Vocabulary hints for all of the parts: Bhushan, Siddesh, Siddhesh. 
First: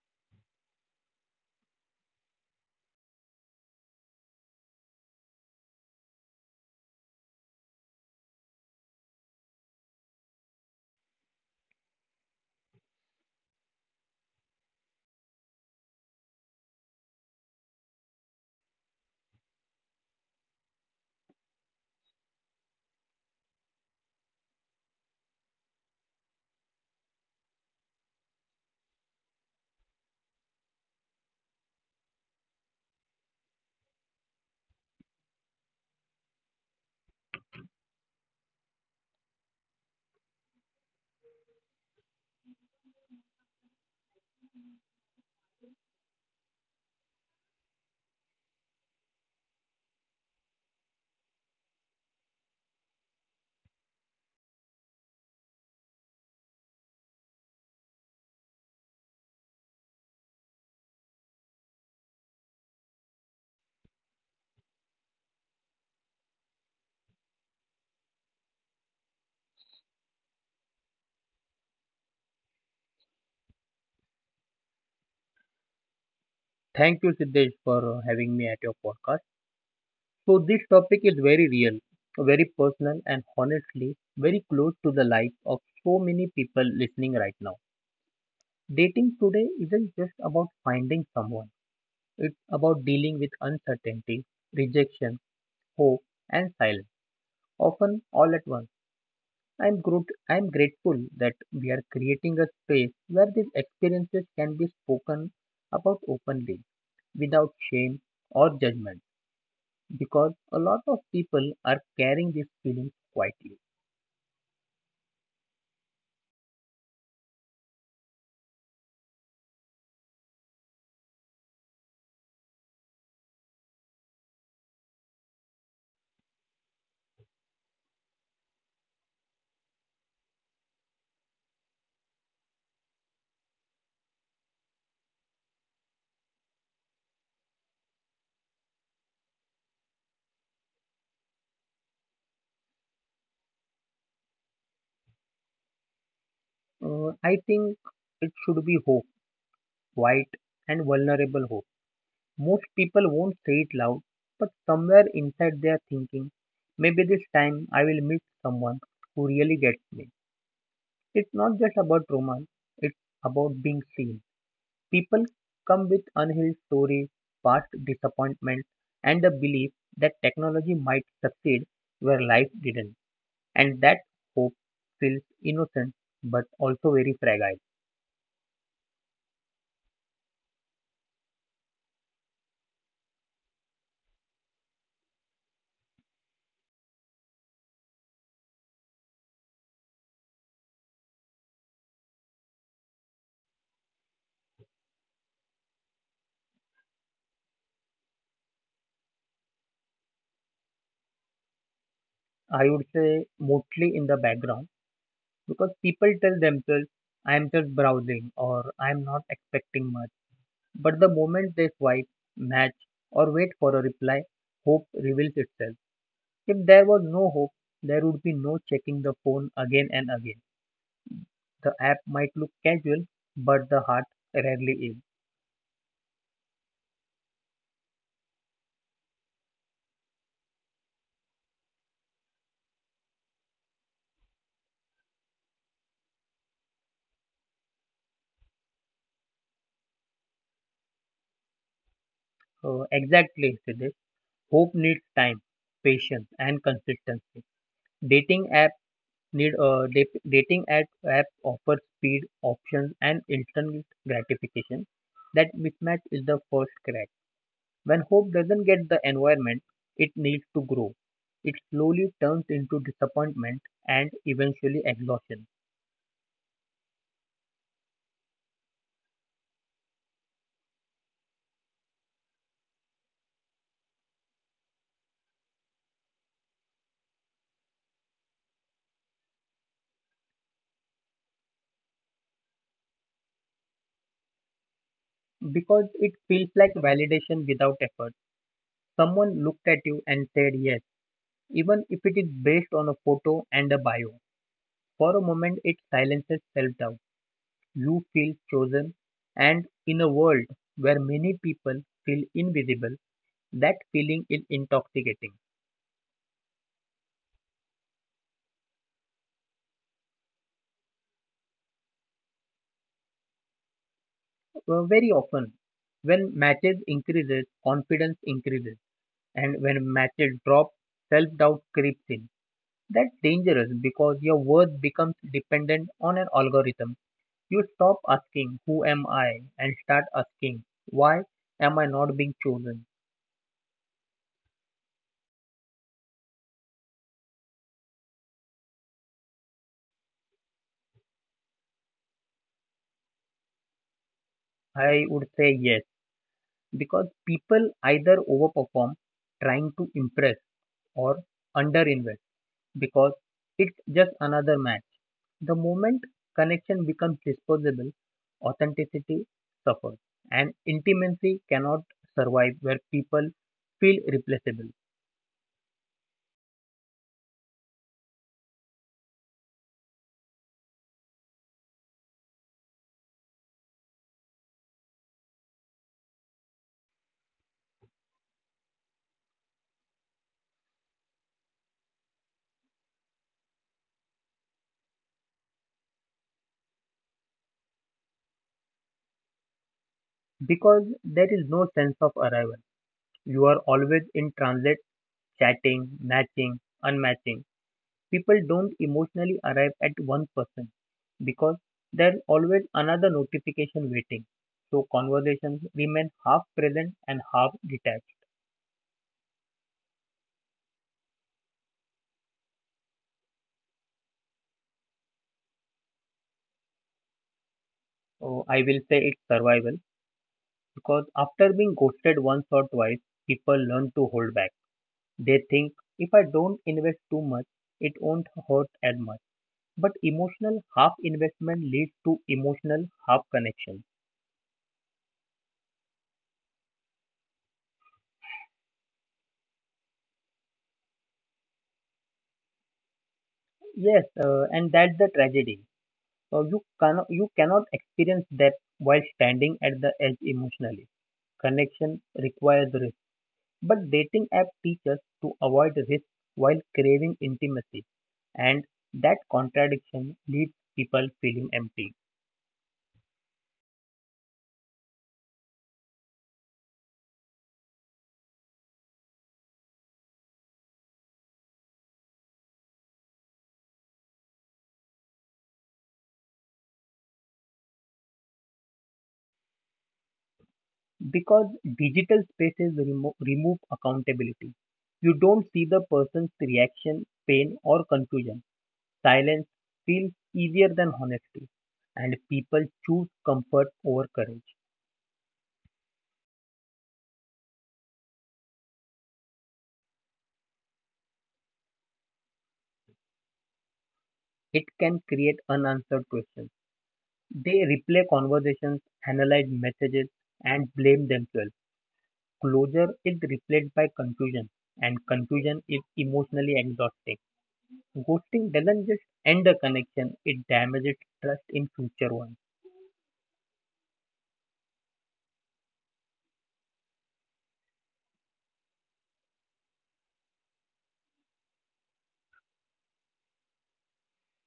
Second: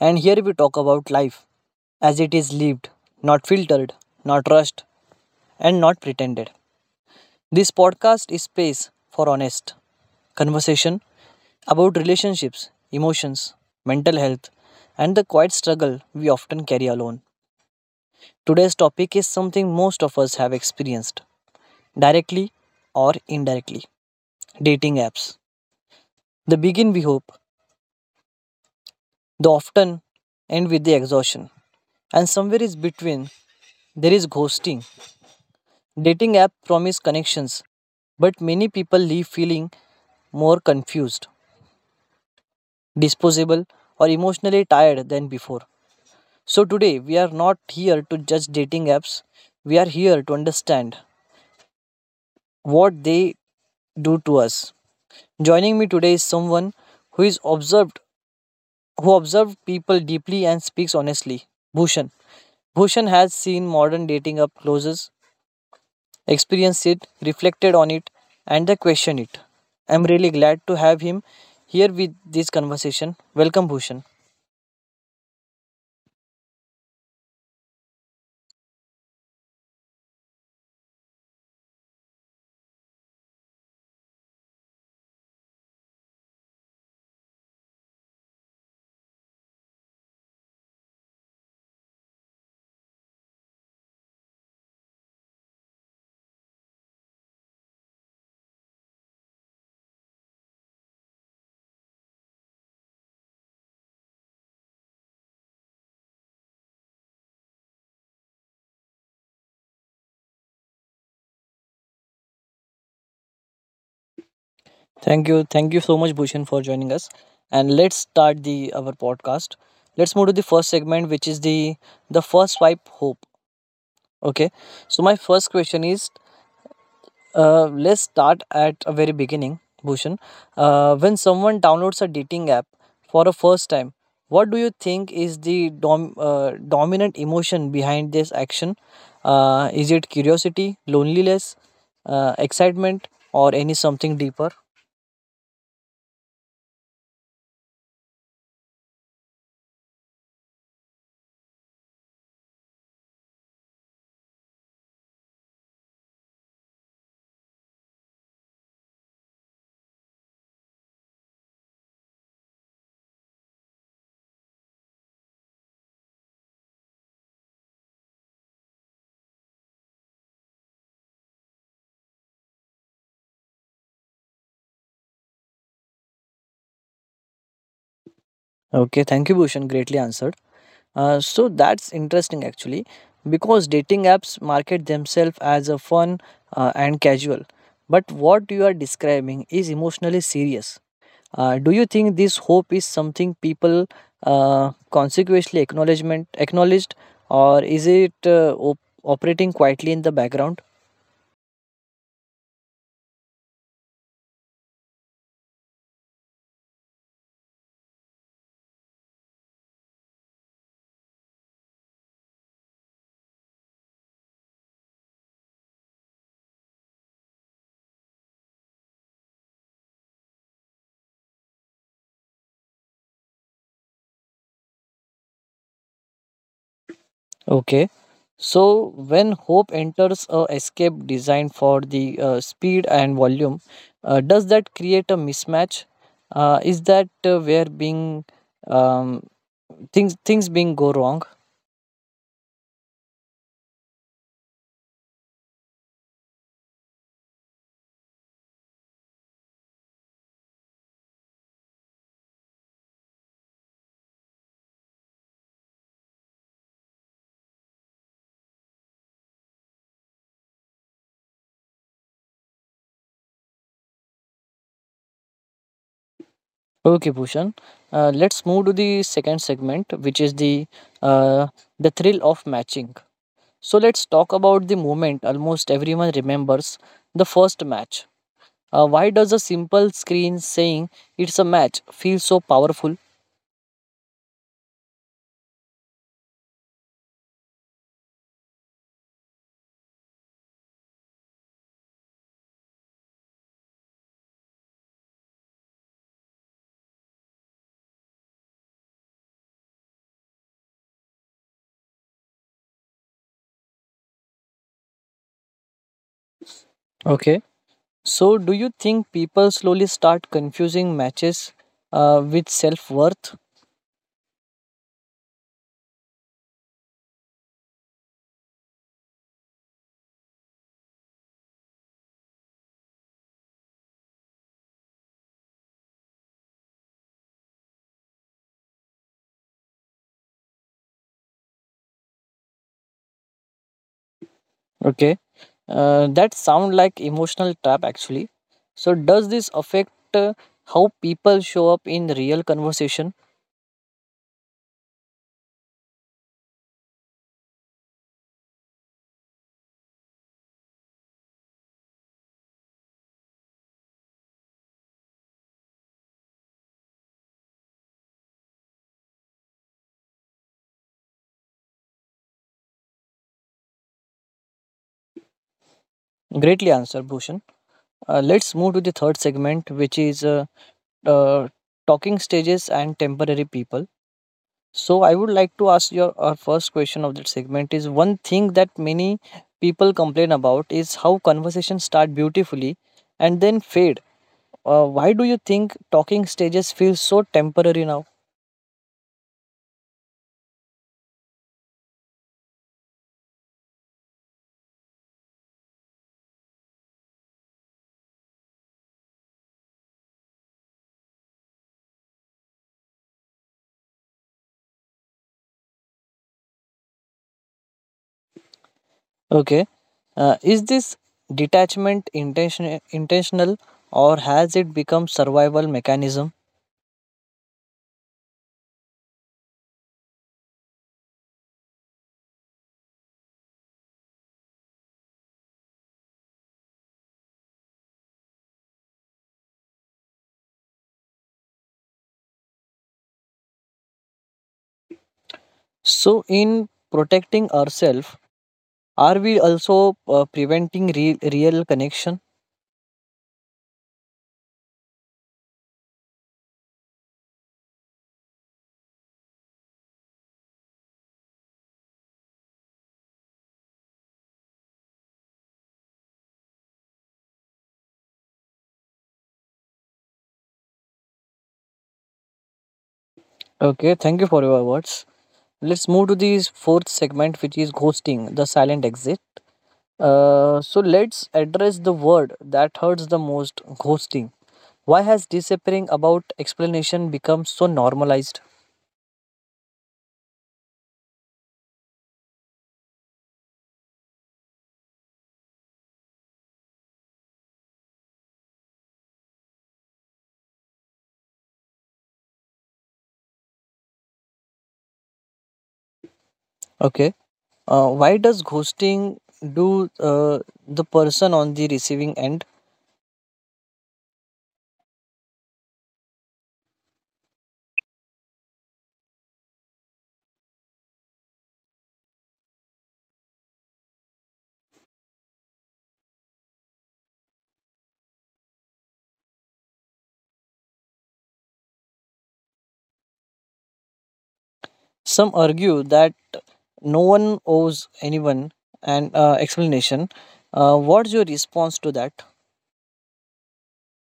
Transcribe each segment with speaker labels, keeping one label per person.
Speaker 1: and here we talk about life as it is lived, not filtered, not rushed, and not pretended. This podcast is space for honest conversation about relationships, emotions, mental health, and the quiet struggle we often carry alone. Today's topic is something most of us have experienced, directly or indirectly: dating apps. The begin, we hope, the often end with the exhaustion. And somewhere is between, there is ghosting. Dating app promise connections, but many people leave feeling more confused, disposable, or emotionally tired than before. So today we are not here to judge dating apps. We are here to understand what they do to us. Joining me today is someone who is observed who observed people deeply and speaks honestly. Bhushan. Bhushan has seen modern dating up closes. Experienced it, reflected on it, and then questioned it. I'm really glad to have him here with this conversation. Welcome, Bhushan.
Speaker 2: Thank you, Siddesh, for having me at your podcast. So, this topic is very real, very personal, and honestly, very close to the life of so many people listening right now. Dating today isn't just about finding someone, it's about dealing with uncertainty, rejection, hope, and silence, often all at once. I'm grateful that we are creating a space where these experiences can be spoken about openly, without shame or judgment, because a lot of people are carrying these feelings quietly.
Speaker 1: Thank you. Thank you so much, Bhushan, for joining us. And let's start the our podcast. Let's move to the first segment, which is the first swipe hope. Okay. So my first question is, let's start at a very beginning, Bhushan. When someone downloads a dating app for a first time, what do you think is the dominant emotion behind this action? Is it curiosity, loneliness, excitement, or any something deeper?
Speaker 2: I think it should be hope, quiet and vulnerable hope. Most people won't say it loud, but somewhere inside they are thinking, maybe this time I will meet someone who really gets me. It's not just about romance, it's about being seen. People come with unhealed stories, past disappointments, and the belief that technology might succeed where life didn't. And that hope feels innocent but also very fragile.
Speaker 1: Okay, thank you, Bhushan. Greatly answered. So that's interesting actually, because dating apps market themselves as a fun and casual. But what you are describing is emotionally serious. Do you think this hope is something people consequently acknowledgement acknowledged, or is it operating quietly in the background?
Speaker 2: I would say mostly in the background because people tell themselves, I am just browsing or I am not expecting much. But the moment they swipe, match, or wait for a reply, hope reveals itself. If there was no hope, there would be no checking the phone again and again. The app might look casual, but the heart rarely is.
Speaker 1: Okay. So when hope enters a escape designed for the speed and volume, does that create a mismatch? Is that where being um, things being go wrong?
Speaker 2: So exactly, Siddesh. Hope needs time, patience, and consistency. Dating app dating app offers speed, options, and instant gratification. That mismatch is the first crack. When hope doesn't get the environment it needs to grow, it slowly turns into disappointment and eventually exhaustion,
Speaker 1: Okay, Bhushan. Let's move to the second segment, which is uh, the thrill of matching. So let's talk about the moment almost everyone remembers the first match. Why does a simple screen saying it's a match feel so powerful?
Speaker 2: because it feels like validation without effort. Someone looked at you and said yes, even if it is based on a photo and a bio. For a moment, it silences self doubt. You feel frozen, and in a world where many people feel invisible, that feeling is intoxicating.
Speaker 1: Okay. So, do you think people slowly start confusing matches with self worth?
Speaker 2: Very often, when matches increases, confidence increases, and when matches drop, self-doubt creeps in. That's dangerous because your worth becomes dependent on an algorithm. You stop asking, "Who am I?" and start asking, "Why am I not being chosen?"
Speaker 1: Okay, that sound like emotional trap, actually. So, does this affect how people show up in real conversation?
Speaker 2: I would say yes because people either overperform trying to impress or underinvest because it's just another match. The moment connection becomes disposable, authenticity suffers and intimacy cannot survive where people feel replaceable
Speaker 1: Greatly answered, Bhushan. Let's move to the third segment, which is uh, talking stages and temporary people. So I would like to ask your our first question of that segment is one thing that many people complain about is how conversations start beautifully and then fade. Why do you think talking stages feel so temporary now?
Speaker 2: because there is no sense of arrival. You are always in transit, chatting, matching, unmatching. People don't emotionally arrive at one person because there's always another notification waiting. So conversations remain half present and half detached.
Speaker 1: Okay, is this detachment intentional or has it become survival mechanism?
Speaker 2: So I will say it's survival because after being ghosted once or twice, people learn to hold back. They think if I don't invest too much, it won't hurt as much. But emotional half investment leads to emotional half connection.
Speaker 1: So in protecting ourselves, are we also preventing real connection?
Speaker 2: Yes, and that's the tragedy. You cannot experience that while standing at the edge emotionally. Connection requires risk, but dating app teaches to avoid risk while craving intimacy, and that contradiction leaves people feeling empty
Speaker 1: Okay, thank you for your words. Let's move to the fourth segment, which is ghosting, the silent exit. So let's address the word that hurts the most: ghosting. Why has disappearing about explanation become so normalized?
Speaker 2: because digital spaces remove accountability. You don't see the person's reaction, pain, or confusion. Silence feels easier than honesty, and people choose comfort over courage.
Speaker 1: Okay. Why does ghosting do the person on the receiving end?
Speaker 2: It can create unanswered questions. They replay conversations, analyze messages, and blame themselves. Closure is replaced by confusion, and confusion is emotionally exhausting. Ghosting doesn't just end a connection, it damages trust in future ones.
Speaker 1: Some argue that no one owes anyone an explanation. What's your response to that?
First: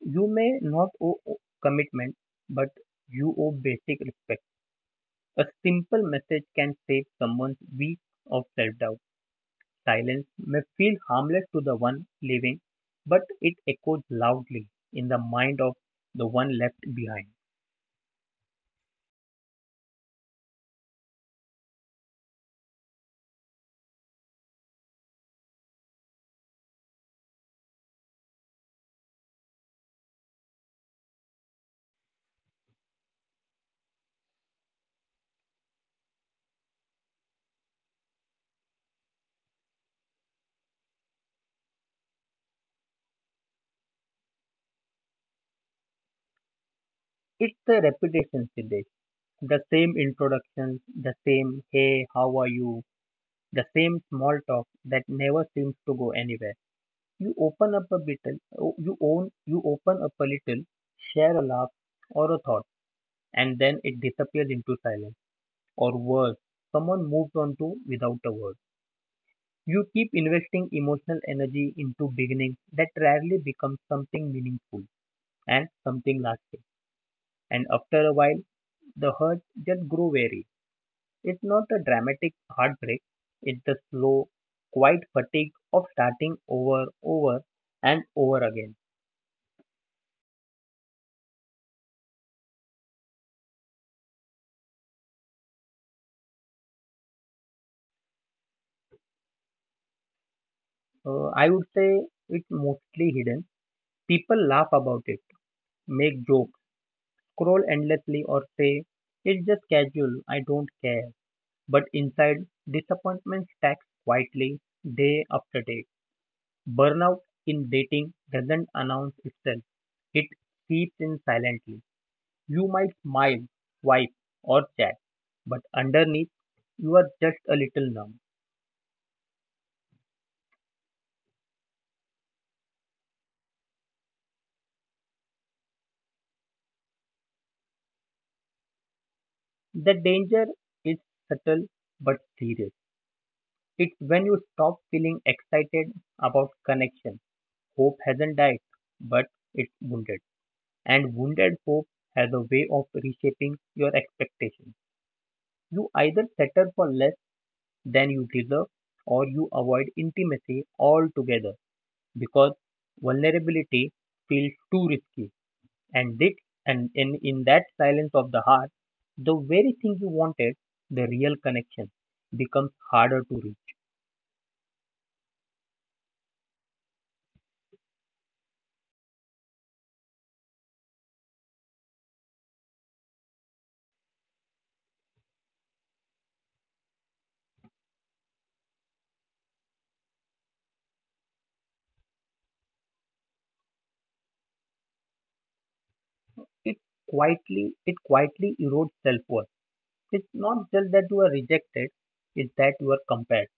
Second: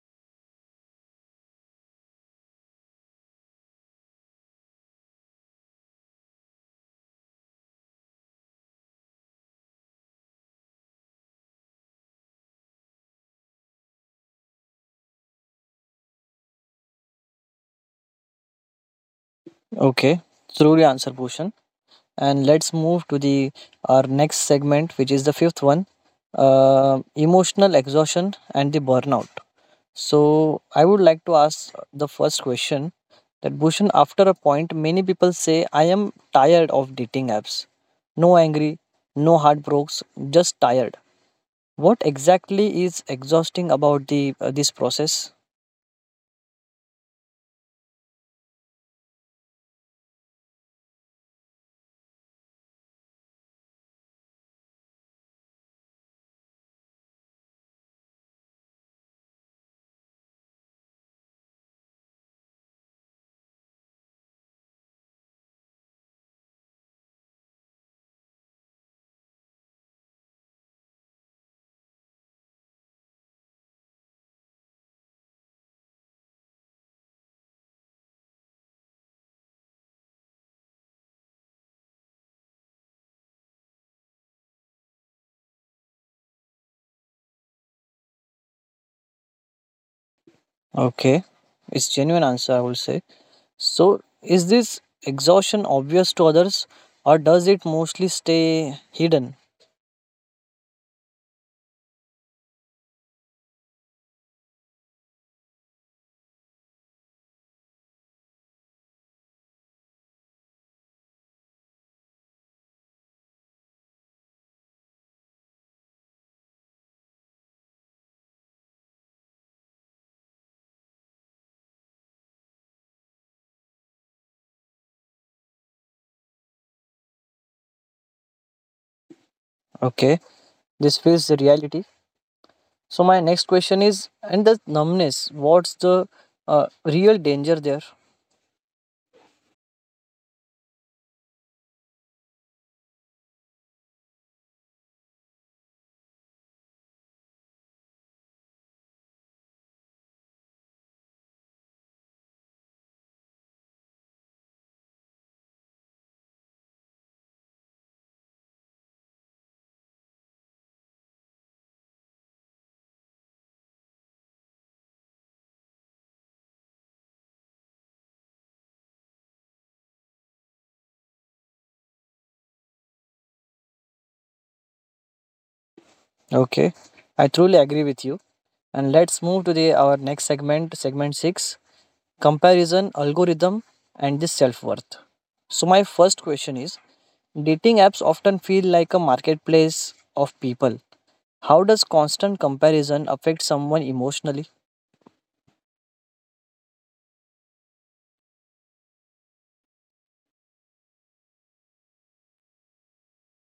Speaker 2: You may not owe commitment, but you owe basic respect. A simple message can save someone's week of self doubt. Silence may feel harmless to the one living, but it echoes loudly in the mind of the one left behind.
Speaker 1: Okay. Truly answer, Bhushan. And let's move to the our next segment, which is the fifth one, emotional exhaustion and the burnout. So I would like to ask the first question, that, Bhushan, after a point many people say, I am tired of dating apps, no angry, no heartbreaks, just tired. What exactly is exhausting about the this process?
Speaker 2: It's the repetition, Siddesh. The same introductions, the same hey, how are you, the same small talk that never seems to go anywhere. You open up a little, share a laugh or a thought, and then it disappears into silence. Or worse, someone moves on to without a word. You keep investing emotional energy into beginnings that rarely become something meaningful and something lasting. And after a while, the hurts just grow weary. It's not a dramatic heartbreak, it's the slow, quiet fatigue of starting over, over, and over again.
Speaker 1: Okay, it's genuine answer, I will say. So, is this exhaustion obvious to others or does it mostly stay hidden?
Speaker 2: I would say it's mostly hidden. People laugh about it, make jokes, scroll endlessly, or say, it's just casual, I don't care. But inside, disappointments stack quietly day after day. Burnout in dating doesn't announce itself, it seeps in silently. You might smile, swipe, or chat, but underneath, you are just a little numb.
Speaker 1: Okay, this feels the reality. So, my next question is, and the numbness, what's the real danger there?
Speaker 2: The danger is subtle but serious. It's when you stop feeling excited about connection. Hope hasn't died, but it's wounded. And wounded hope has a way of reshaping your expectations. You either settle for less than you deserve or you avoid intimacy altogether because vulnerability feels too risky. And it and in that silence of the heart, the very thing you wanted, the real connection, becomes harder to reach.
Speaker 1: Okay, I truly agree with you. And let's move to the our next segment, segment 6: comparison, algorithm, and the self worth. So, my first question is, dating apps often feel like a marketplace of people. How does constant comparison affect someone emotionally?
Speaker 2: It it quietly erodes self worth. It's not just that you are rejected, it's that you are compared.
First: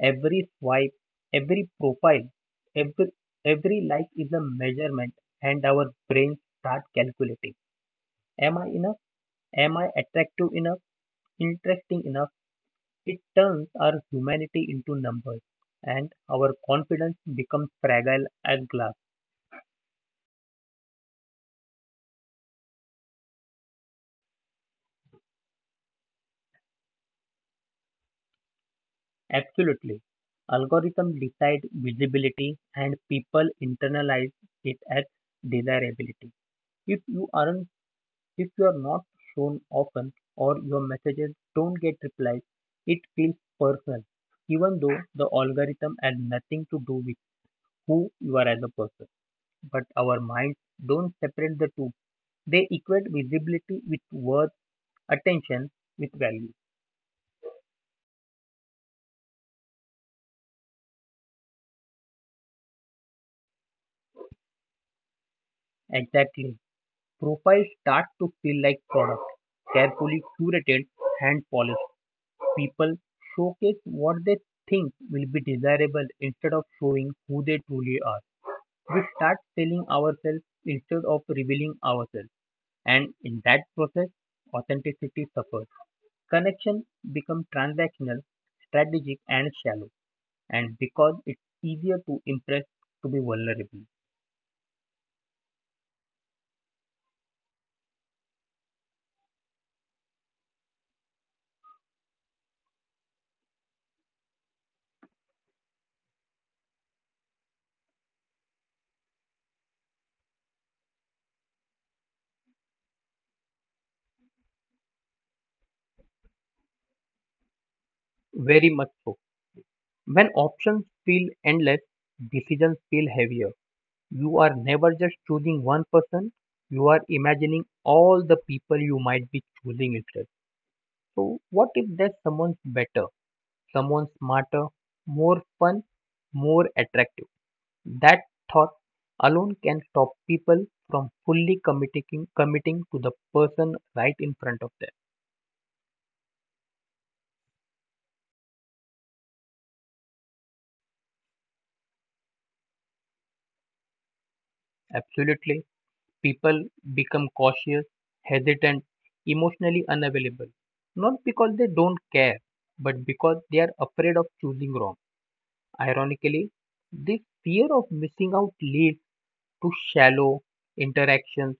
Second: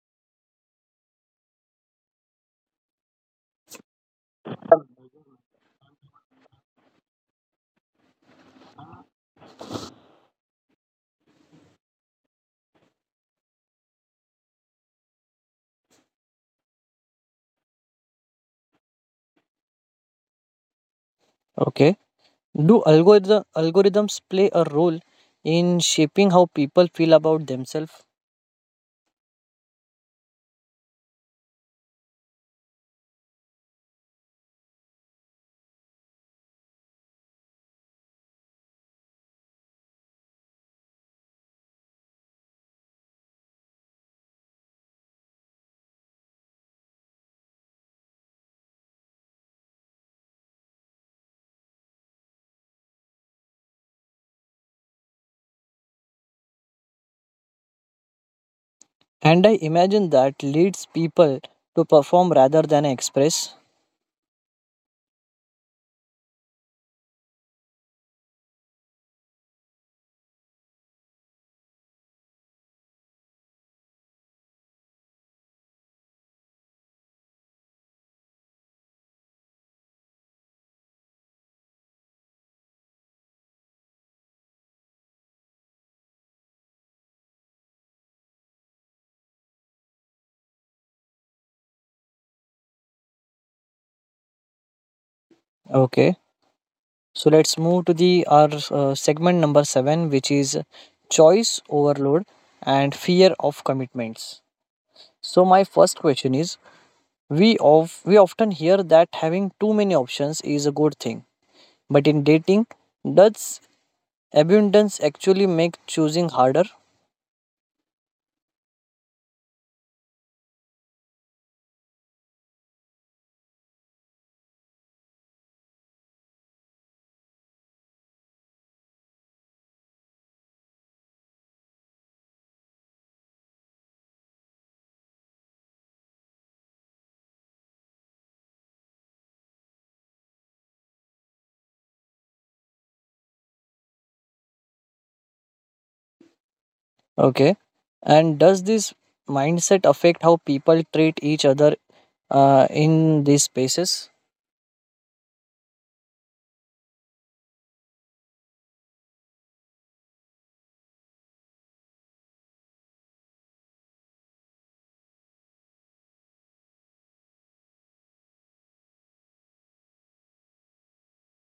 Speaker 2: Every swipe, every profile, every, every like is a measurement, and our brains start calculating. Am I enough? Am I attractive enough? Interesting enough? It turns our humanity into numbers, and our confidence becomes fragile as glass.
Speaker 1: Okay. Do algorithms play a role in shaping how people feel about themselves?
Speaker 2: Absolutely. Algorithms decide visibility, and people internalize it as desirability. If you aren't If you are not shown often or your messages don't get replies, it feels personal, even though the algorithm has nothing to do with who you are as a person. But our minds don't separate the two. They equate visibility with worth, attention with value.
Speaker 1: And I imagine that leads people to perform rather than express.
Speaker 2: Exactly. Profiles start to feel like products, carefully curated, hand polished. People showcase what they think will be desirable instead of showing who they truly are. We start selling ourselves instead of revealing ourselves. And in that process, authenticity suffers. Connection becomes transactional, strategic, and shallow. And because it's easier to impress to be vulnerable.
Speaker 1: Okay. So let's move to the our segment number 7, which is choice overload and fear of commitments. So my first question is, we often hear that having too many options is a good thing. But in dating, does abundance actually make choosing harder?
Speaker 2: Very much so. When options feel endless, decisions feel heavier. You are never just choosing one person, you are imagining all the people you might be choosing instead. So, what if there's someone better? Someone smarter, more fun, more attractive. That thought alone can stop people from fully committing to the person right in front of them.
Speaker 1: Okay. And does this mindset affect how people treat each other in these spaces?
Speaker 2: Absolutely. People become cautious, hesitant, emotionally unavailable. Not because they don't care, but because they are afraid of choosing wrong. Ironically, this fear of missing out leads to shallow interactions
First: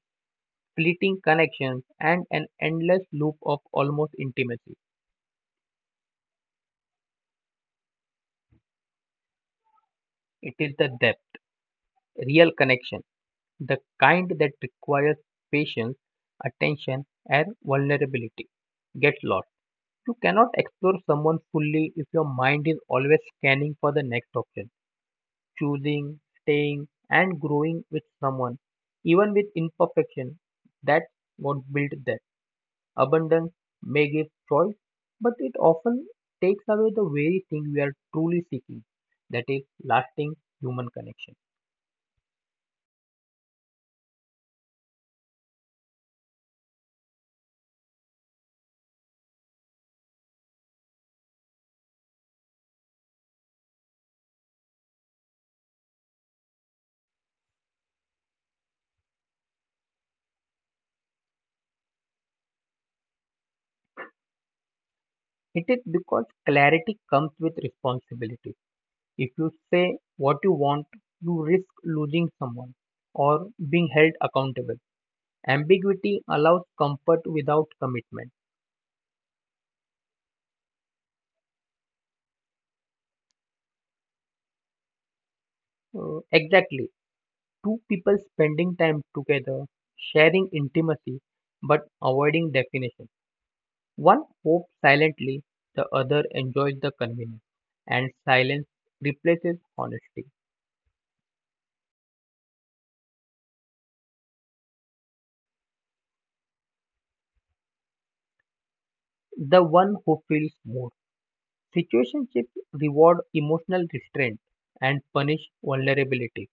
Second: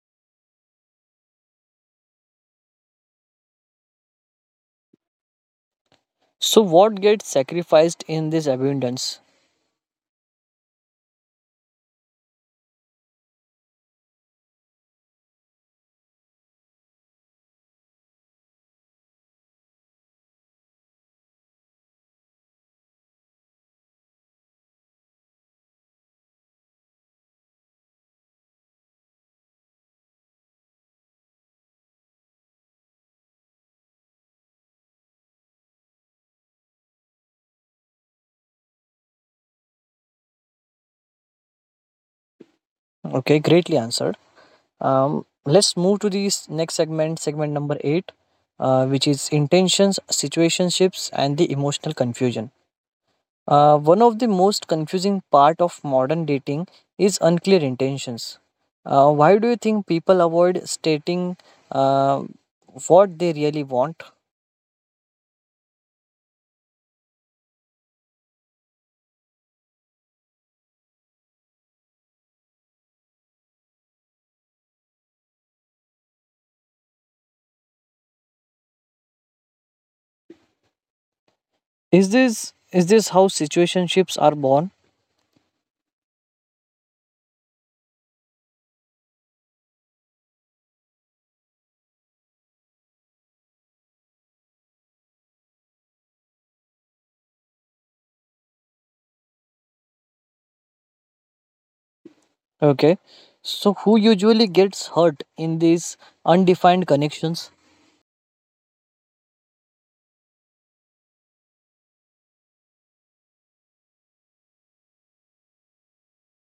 Speaker 2: splitting connections, and an endless loop of almost intimacy.
Speaker 1: So, what gets sacrificed in this abundance?
Speaker 2: It is the depth, real connection, the kind that requires patience, attention, and vulnerability. Get lost. You cannot explore someone fully if your mind is always scanning for the next option, choosing, staying, and growing with someone, even with imperfection. That's what built that. Abundance may give joy, but it often takes away the very thing we are truly seeking, that is, lasting human connection.
Speaker 1: Okay, greatly answered. Let's move to the next segment, segment number eight, which is intentions, situationships, and the emotional confusion. One of the most confusing part of modern dating is unclear intentions. Why do you think people avoid stating uh, what they really want?
Speaker 2: It is because clarity comes with responsibility. If you say what you want, you risk losing someone or being held accountable. Ambiguity allows comfort without commitment.
Speaker 1: Is this how situationships are born?
Speaker 2: Exactly. Two people spending time together, sharing intimacy, but avoiding definition. One hopes silently, the other enjoys the convenience, and silence replaces honesty.
Speaker 1: Okay, so who usually gets hurt in these undefined connections?
Speaker 2: The one who feels more. Situationships reward emotional restraint and punish vulnerability,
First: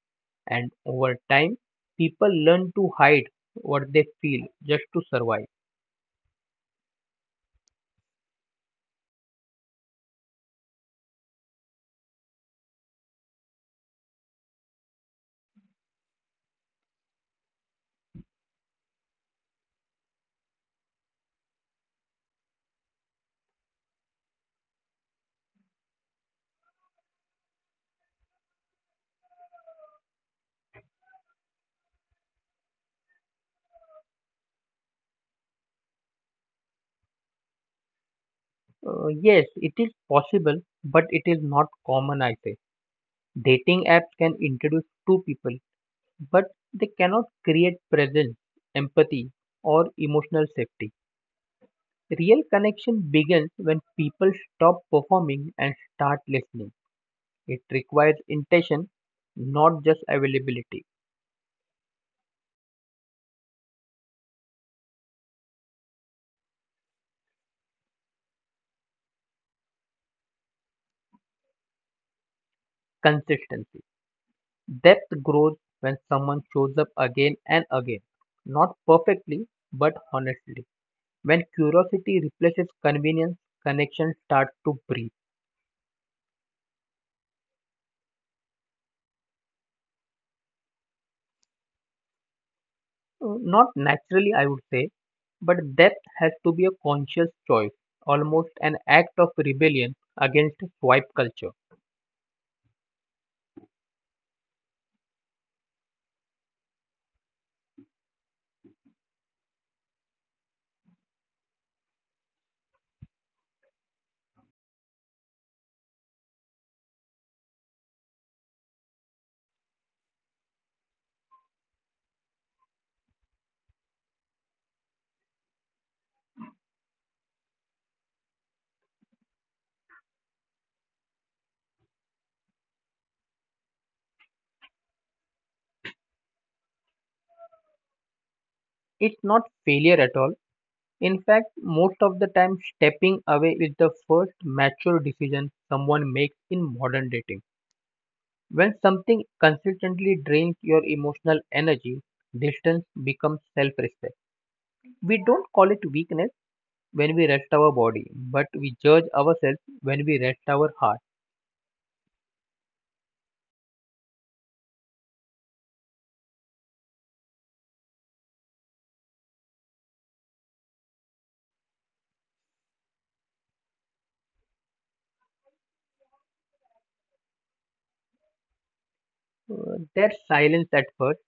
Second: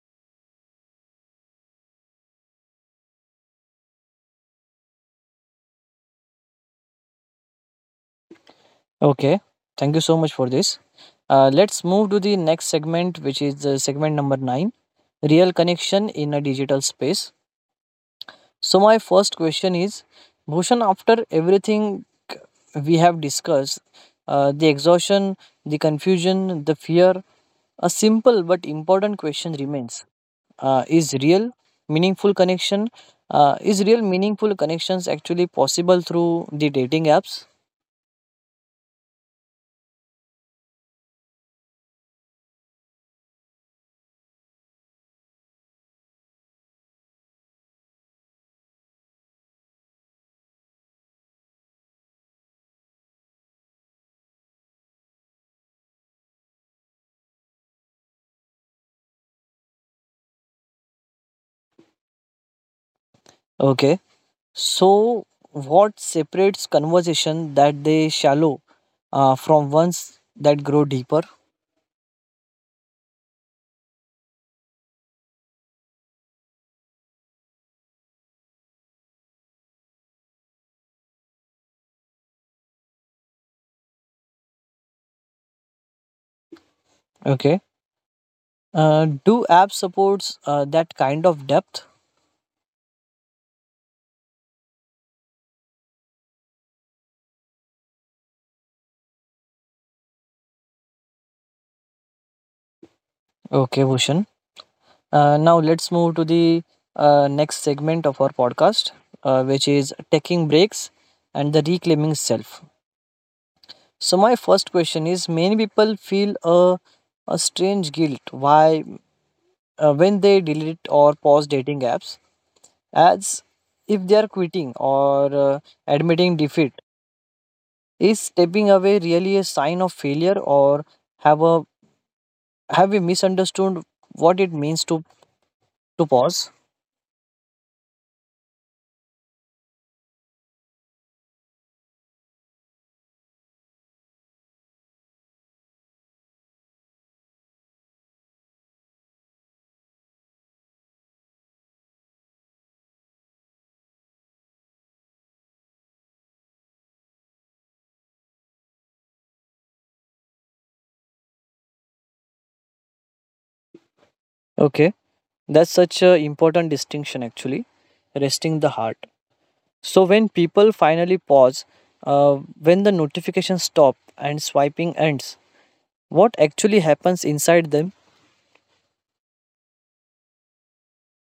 Speaker 2: and over time, people learn to hide what they feel just to survive.
Speaker 1: Okay, thank you so much for this. Let's move to the next segment, which is segment number nine: real connection in a digital space. So my first question is, Bhushan, after everything we have discussed, the exhaustion, the confusion, the fear, a simple but important question remains: Is real, meaningful connection? Is real meaningful connections actually possible through the dating apps?
Speaker 2: Yes, it is possible, but it is not common, I say. Dating apps can introduce two people, but they cannot create presence, empathy, or emotional safety. Real connection begins when people stop performing and start listening. It requires intention, not just availability,
Speaker 1: Okay, so what separates conversation that they shallow from ones that grow deeper?
Speaker 2: consistency. Depth grows when someone shows up again and again, not perfectly, but honestly. When curiosity replaces convenience, connection starts to breathe.
Speaker 1: Okay, do apps supports that kind of depth?
Speaker 2: Not naturally, I would say, but depth has to be a conscious choice, almost an act of rebellion against swipe culture.
Speaker 1: Okay, Bhushan. Now let's move to the next segment of our podcast, which is taking breaks and the reclaiming self. So my first question is: many people feel a strange guilt why when they delete or pause dating apps, as if they are quitting or admitting defeat. Is stepping away really a sign of failure, or have a have we misunderstood what it means to pause?
Speaker 2: It's not failure at all. In fact, most of the time stepping away is the first mature decision someone makes in modern dating. When something consistently drains your emotional energy, distance becomes self respect. We don't call it weakness when we rest our body, but we judge ourselves when we rest our heart.
Speaker 1: Okay. That's such an important distinction, actually. Resting the heart. So, when people finally pause, when the notifications stop and swiping ends, what actually happens inside them?
Speaker 2: There's silence at first,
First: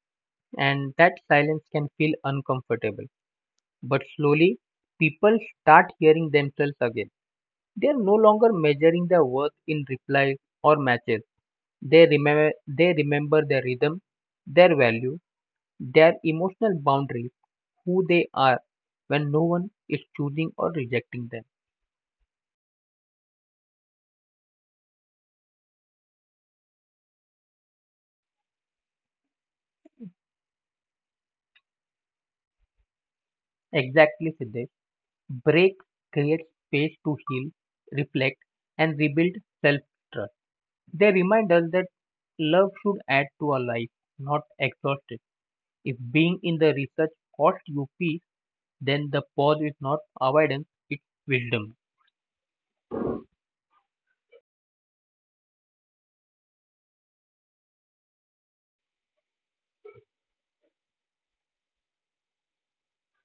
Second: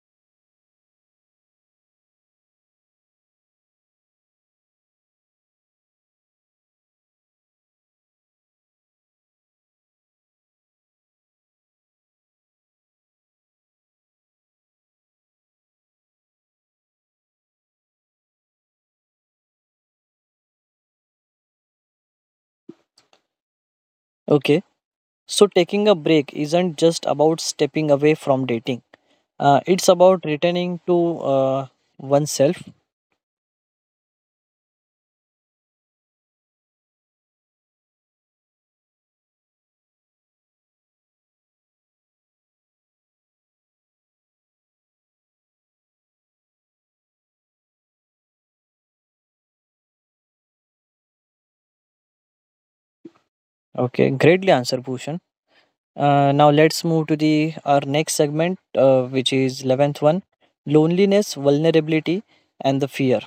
Speaker 2: and that silence can feel uncomfortable. But slowly, people start hearing themselves again. They are no longer measuring their worth in replies or matches. They remember, they remember their rhythm, their value, their emotional boundaries, who they are when no one is choosing or rejecting them.
Speaker 1: Okay, so taking a break isn't just about stepping away from dating, it's about returning to oneself.
Speaker 2: Exactly, Siddesh. Break creates space to heal, reflect, and rebuild self trust. They remind us that love should add to our life, not exhaust it. If being in the research costs you peace, then the pause is not avoidance, it's wisdom.
Speaker 1: Okay, greatly answered, Bhushan. Let's move to the our next segment, which is 11th one: loneliness, vulnerability, and the fear.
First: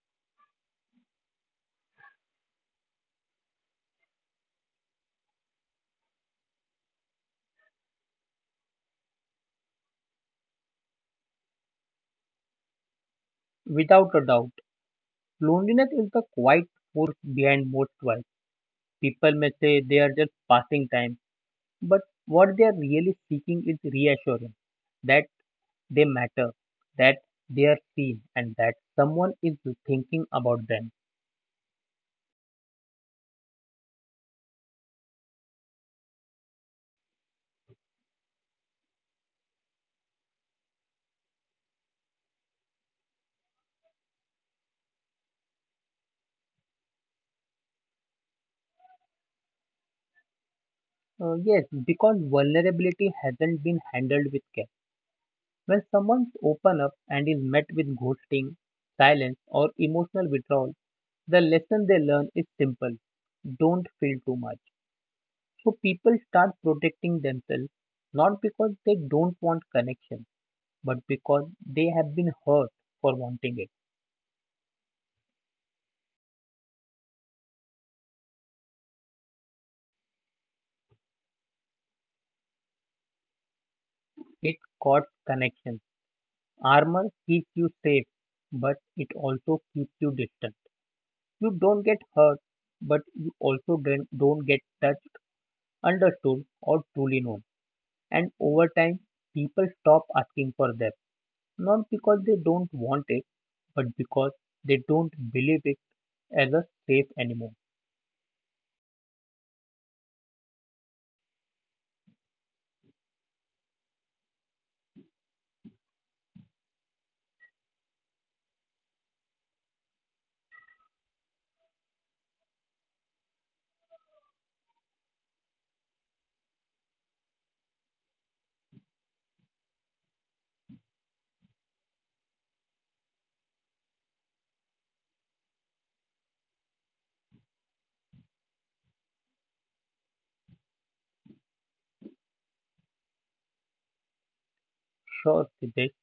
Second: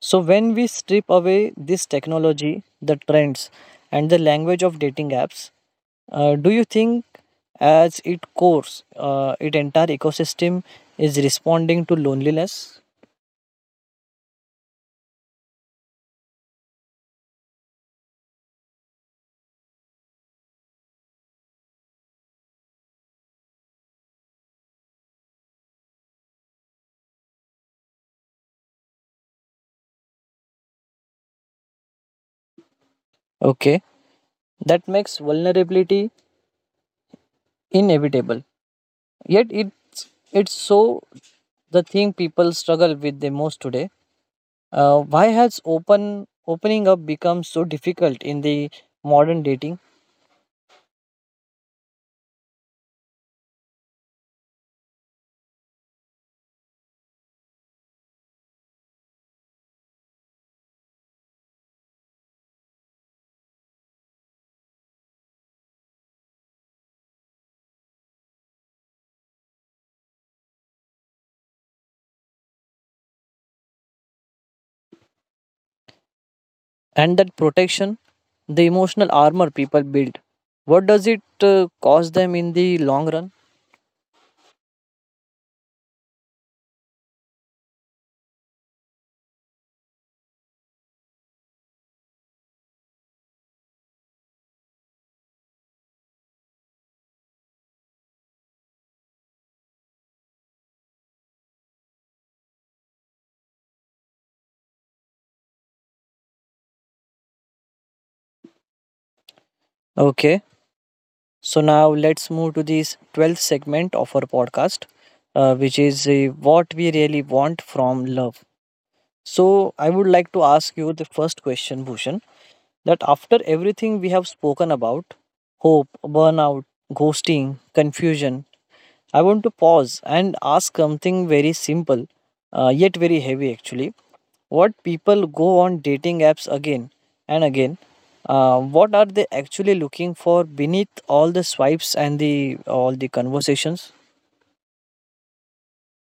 Speaker 1: So when we strip away this technology, the trends, and the language of dating apps, do you think, as its course, its entire ecosystem is responding to loneliness?
Speaker 2: Without a doubt, loneliness is the quiet force behind most work. People may say they are just passing time, but what they are really seeking is reassurance that they matter, that they are seen, and that someone is thinking about them.
Speaker 1: Okay, that makes vulnerability inevitable. Yet it's so the thing people struggle with the most today. Why has opening up become so difficult in the modern dating?
Speaker 2: Yes, because vulnerability hasn't been handled with care. When someone's open up and is met with ghosting, silence, or emotional withdrawal, the lesson they learn is simple: don't feel too much. So people start protecting themselves not because they don't want connection, but because they have been hurt for wanting it.
Speaker 1: And that protection, the emotional armor people build, what does it cost them in the long run?
Speaker 2: It costs connection. Armor keeps you safe, but it also keeps you distant. You don't get hurt, but you also don't get touched, understood, or truly known. And over time, people stop asking for them, not because they don't want it, but because they don't believe it as a safe anymore.
Speaker 1: Okay, so now let's move to this 12th segment of our podcast, which is what we really want from love. So, I would like to ask you the first question, Bhushan, that after everything we have spoken about hope, burnout, ghosting, confusion, I want to pause and ask something very simple, yet very heavy, actually. What people go on dating apps again and again. What are they actually looking for beneath all the swipes and the all the conversations?
Speaker 2: Sure, Siddesh.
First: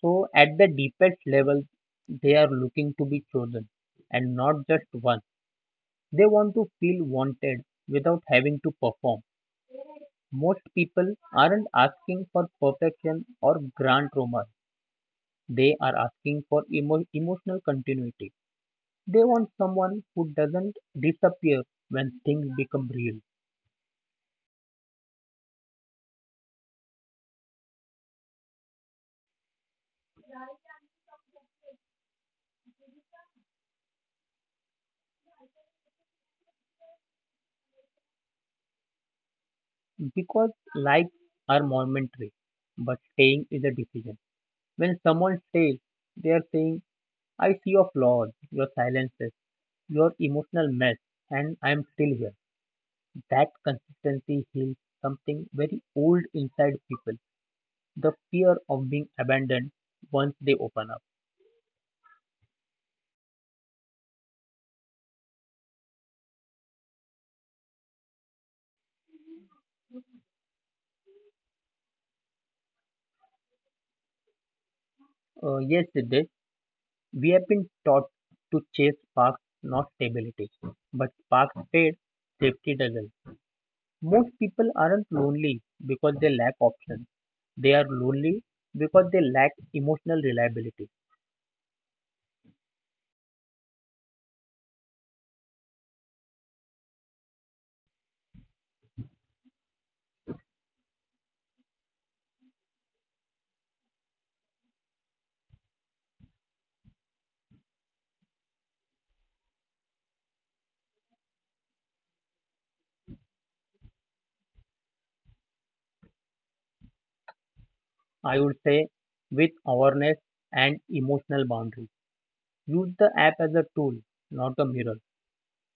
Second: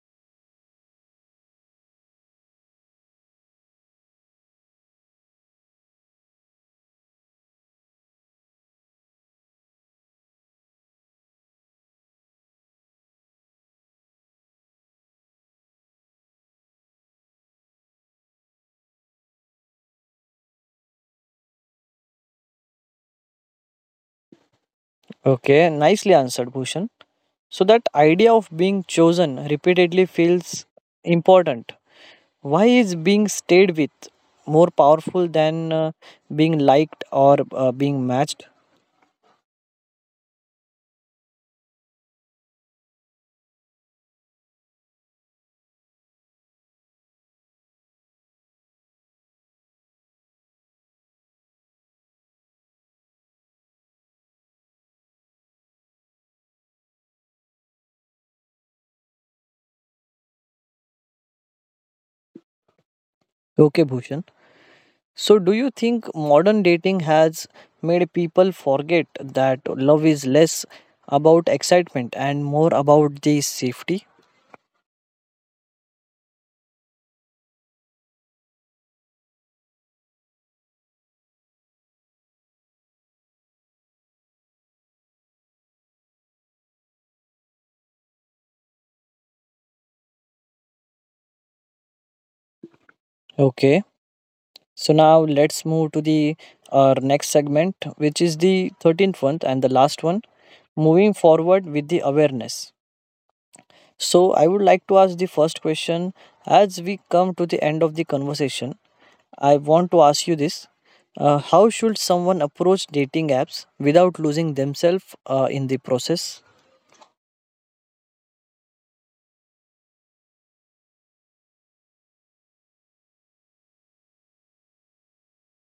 Speaker 2: So at the deepest level, they are looking to be chosen and not just one. They want to feel wanted without having to perform. Most people aren't asking for perfection or grand romance. They are asking for emotional continuity. They want someone who doesn't disappear when things become real.
Speaker 1: Okay, nicely answered, Bhushan. So that idea of being chosen repeatedly feels important. Why is being stayed with more powerful than being liked or being matched?
Speaker 2: Because lives are momentary, but staying is a decision. When someone stays, they are saying, I see your flaws, your silences, your emotional mess and I am still here. That consistency heals something very old inside people, the fear of being abandoned once they open up.
Speaker 1: Okay, Bhushan. So, do you think modern dating has made people forget that love is less about excitement and more about the safety?
Speaker 2: Yes, Siddesh, we have been taught to chase sparks, not stability. But sparks fade, safety doesn't. Most people aren't lonely because they lack options. They are lonely because they lack emotional reliability.
Speaker 1: Okay, so now let's move to the our next segment, which is the 13th one and the last one: moving forward with the awareness. So, I would like to ask the first question. As we come to the end of the conversation, I want to ask you this. How should someone approach dating apps without losing themselves in the process?
Speaker 2: I would say with awareness and emotional boundaries. Use the app as a tool, not a mirror.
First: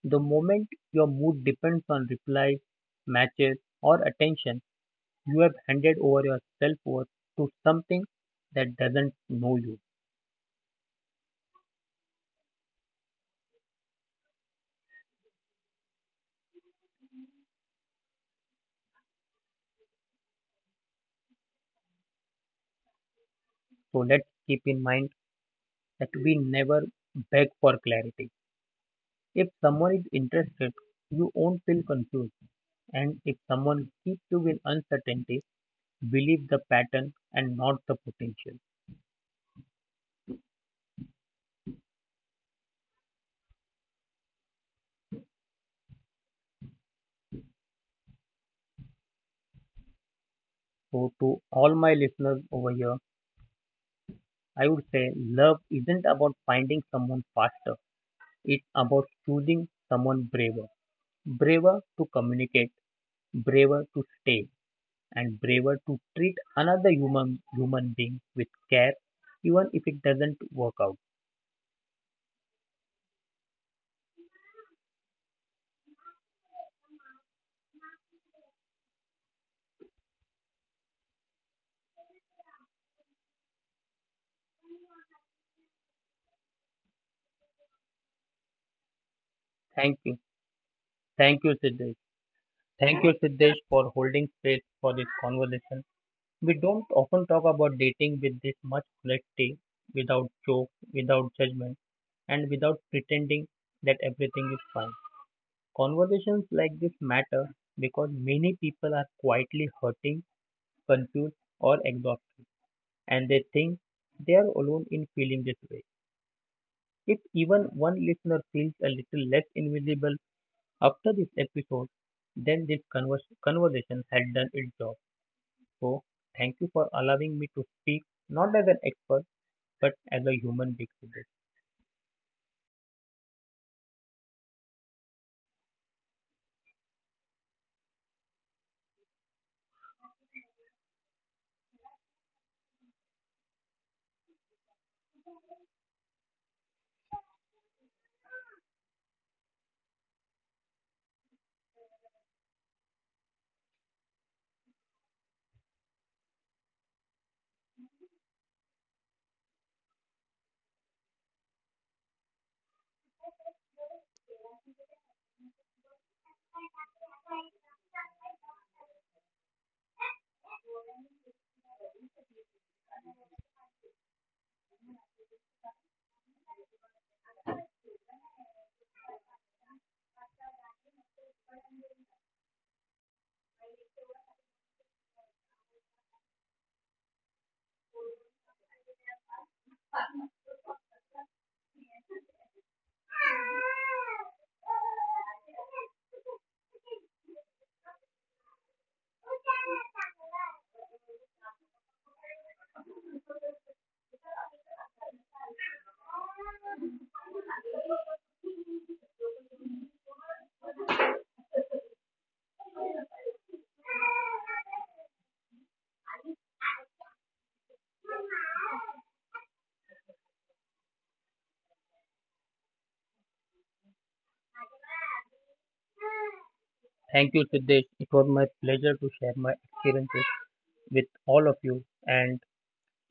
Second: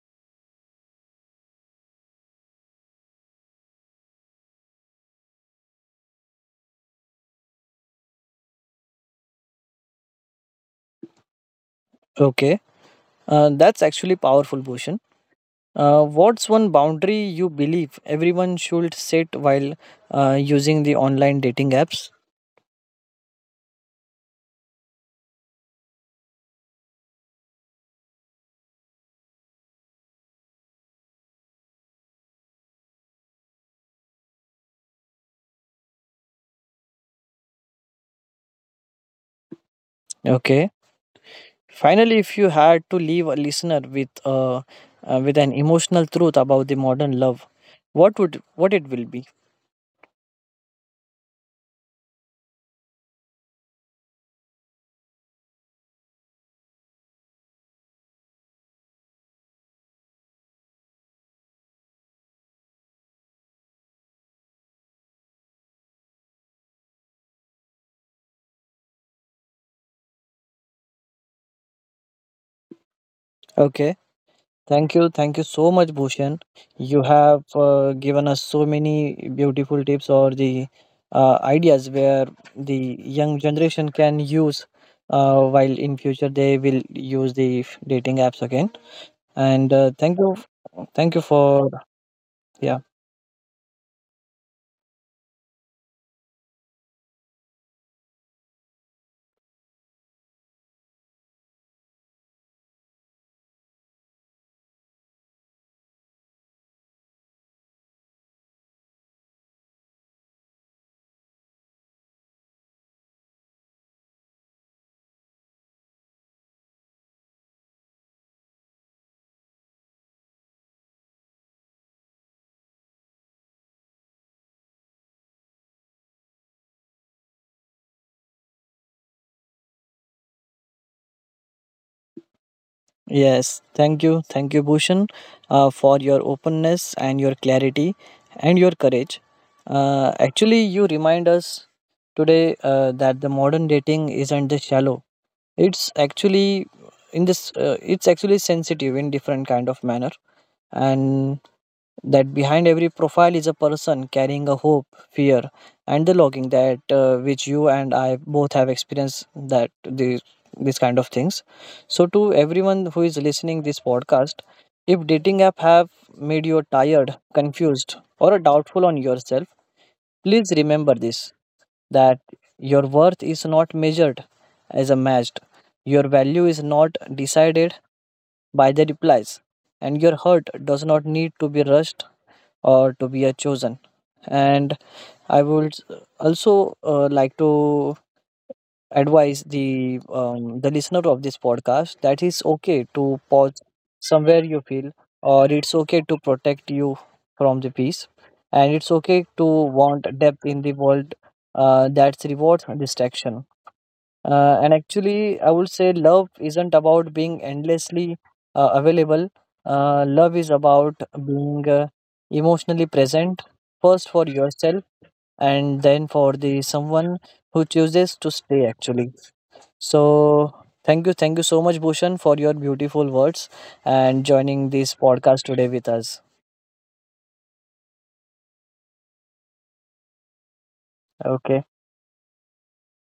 Speaker 2: The moment your mood depends on replies, matches, or attention, you have handed over your self worth to something that doesn't know you.
Speaker 1: Okay, that's actually powerful, Bhushan. What's one boundary you believe everyone should set while using the online dating apps?
Speaker 2: So let's keep in mind that we never beg for clarity. If someone is interested, you won't feel confused. And if someone keeps you in uncertainty, believe the pattern and not the potential.
Speaker 1: Okay, finally, if you had to leave a listener with with an emotional truth about the modern love, what it will be?
Speaker 2: So, to all my listeners over here, I would say love isn't about finding someone faster. It's about choosing someone braver. Braver to communicate, braver to stay, and braver to treat another human being with care, even if it doesn't work out.
Speaker 1: Okay, thank you so much, Bhushan. You have given us so many beautiful tips or the ideas where the young generation can use while in future they will use the dating apps again. And
Speaker 2: Thank you.
Speaker 1: thank you
Speaker 2: Thank you,
Speaker 1: for,
Speaker 2: Siddesh.
Speaker 1: yeah.
Speaker 2: Thank you, Siddesh, for holding space for this conversation. We don't often talk about dating with this much clarity, without joke, without judgment, and without pretending that everything is fine. Conversations like this matter because many people are quietly hurting, confused, or exhausted, and they think they are alone in feeling this way. If even one listener feels a little less invisible after this episode, then this conversation has done its job. So, thank you for allowing me to speak, not as an expert, but as a human being today.
Speaker 1: Yes, thank you. Thank you, Bhushan, for your openness and your clarity and your courage. Actually, you remind us today that the modern dating isn't just shallow. It's actually in this. It's actually sensitive in different kind of manner, and that behind every profile is a person carrying a hope, fear, and the longing that which you and I both have experienced, that these kind of things. So to everyone who is listening this podcast, if dating app have made you tired, confused, or doubtful on yourself, please remember this, that your worth is not measured as a matched. Your value is not decided by the replies, and your hurt does not need to be rushed or to be a chosen. And I would also like to advise the listener of this podcast that it's okay to pause somewhere you feel, or it's okay to protect you from the peace, and it's okay to want depth in the world that's rewards distraction. And actually, I would say love isn't about being endlessly available. Love is about being emotionally present, first for yourself and then for the someone who chooses to stay, actually. So, thank you so much, Bhushan, for your beautiful words and joining this podcast today with us.
Speaker 2: Thank you, Siddesh. It was my pleasure to share my experiences with all of
Speaker 1: Okay,
Speaker 2: you and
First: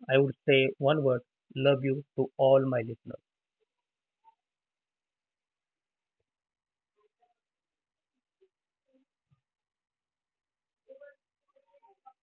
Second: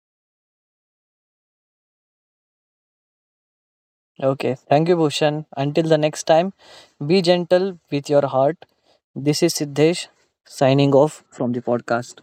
Speaker 2: I would say one word, love you to all my listeners.
Speaker 1: okay. Thank you, Bhushan. Until the next time, be gentle with your heart. This is Siddhesh signing off from the podcast.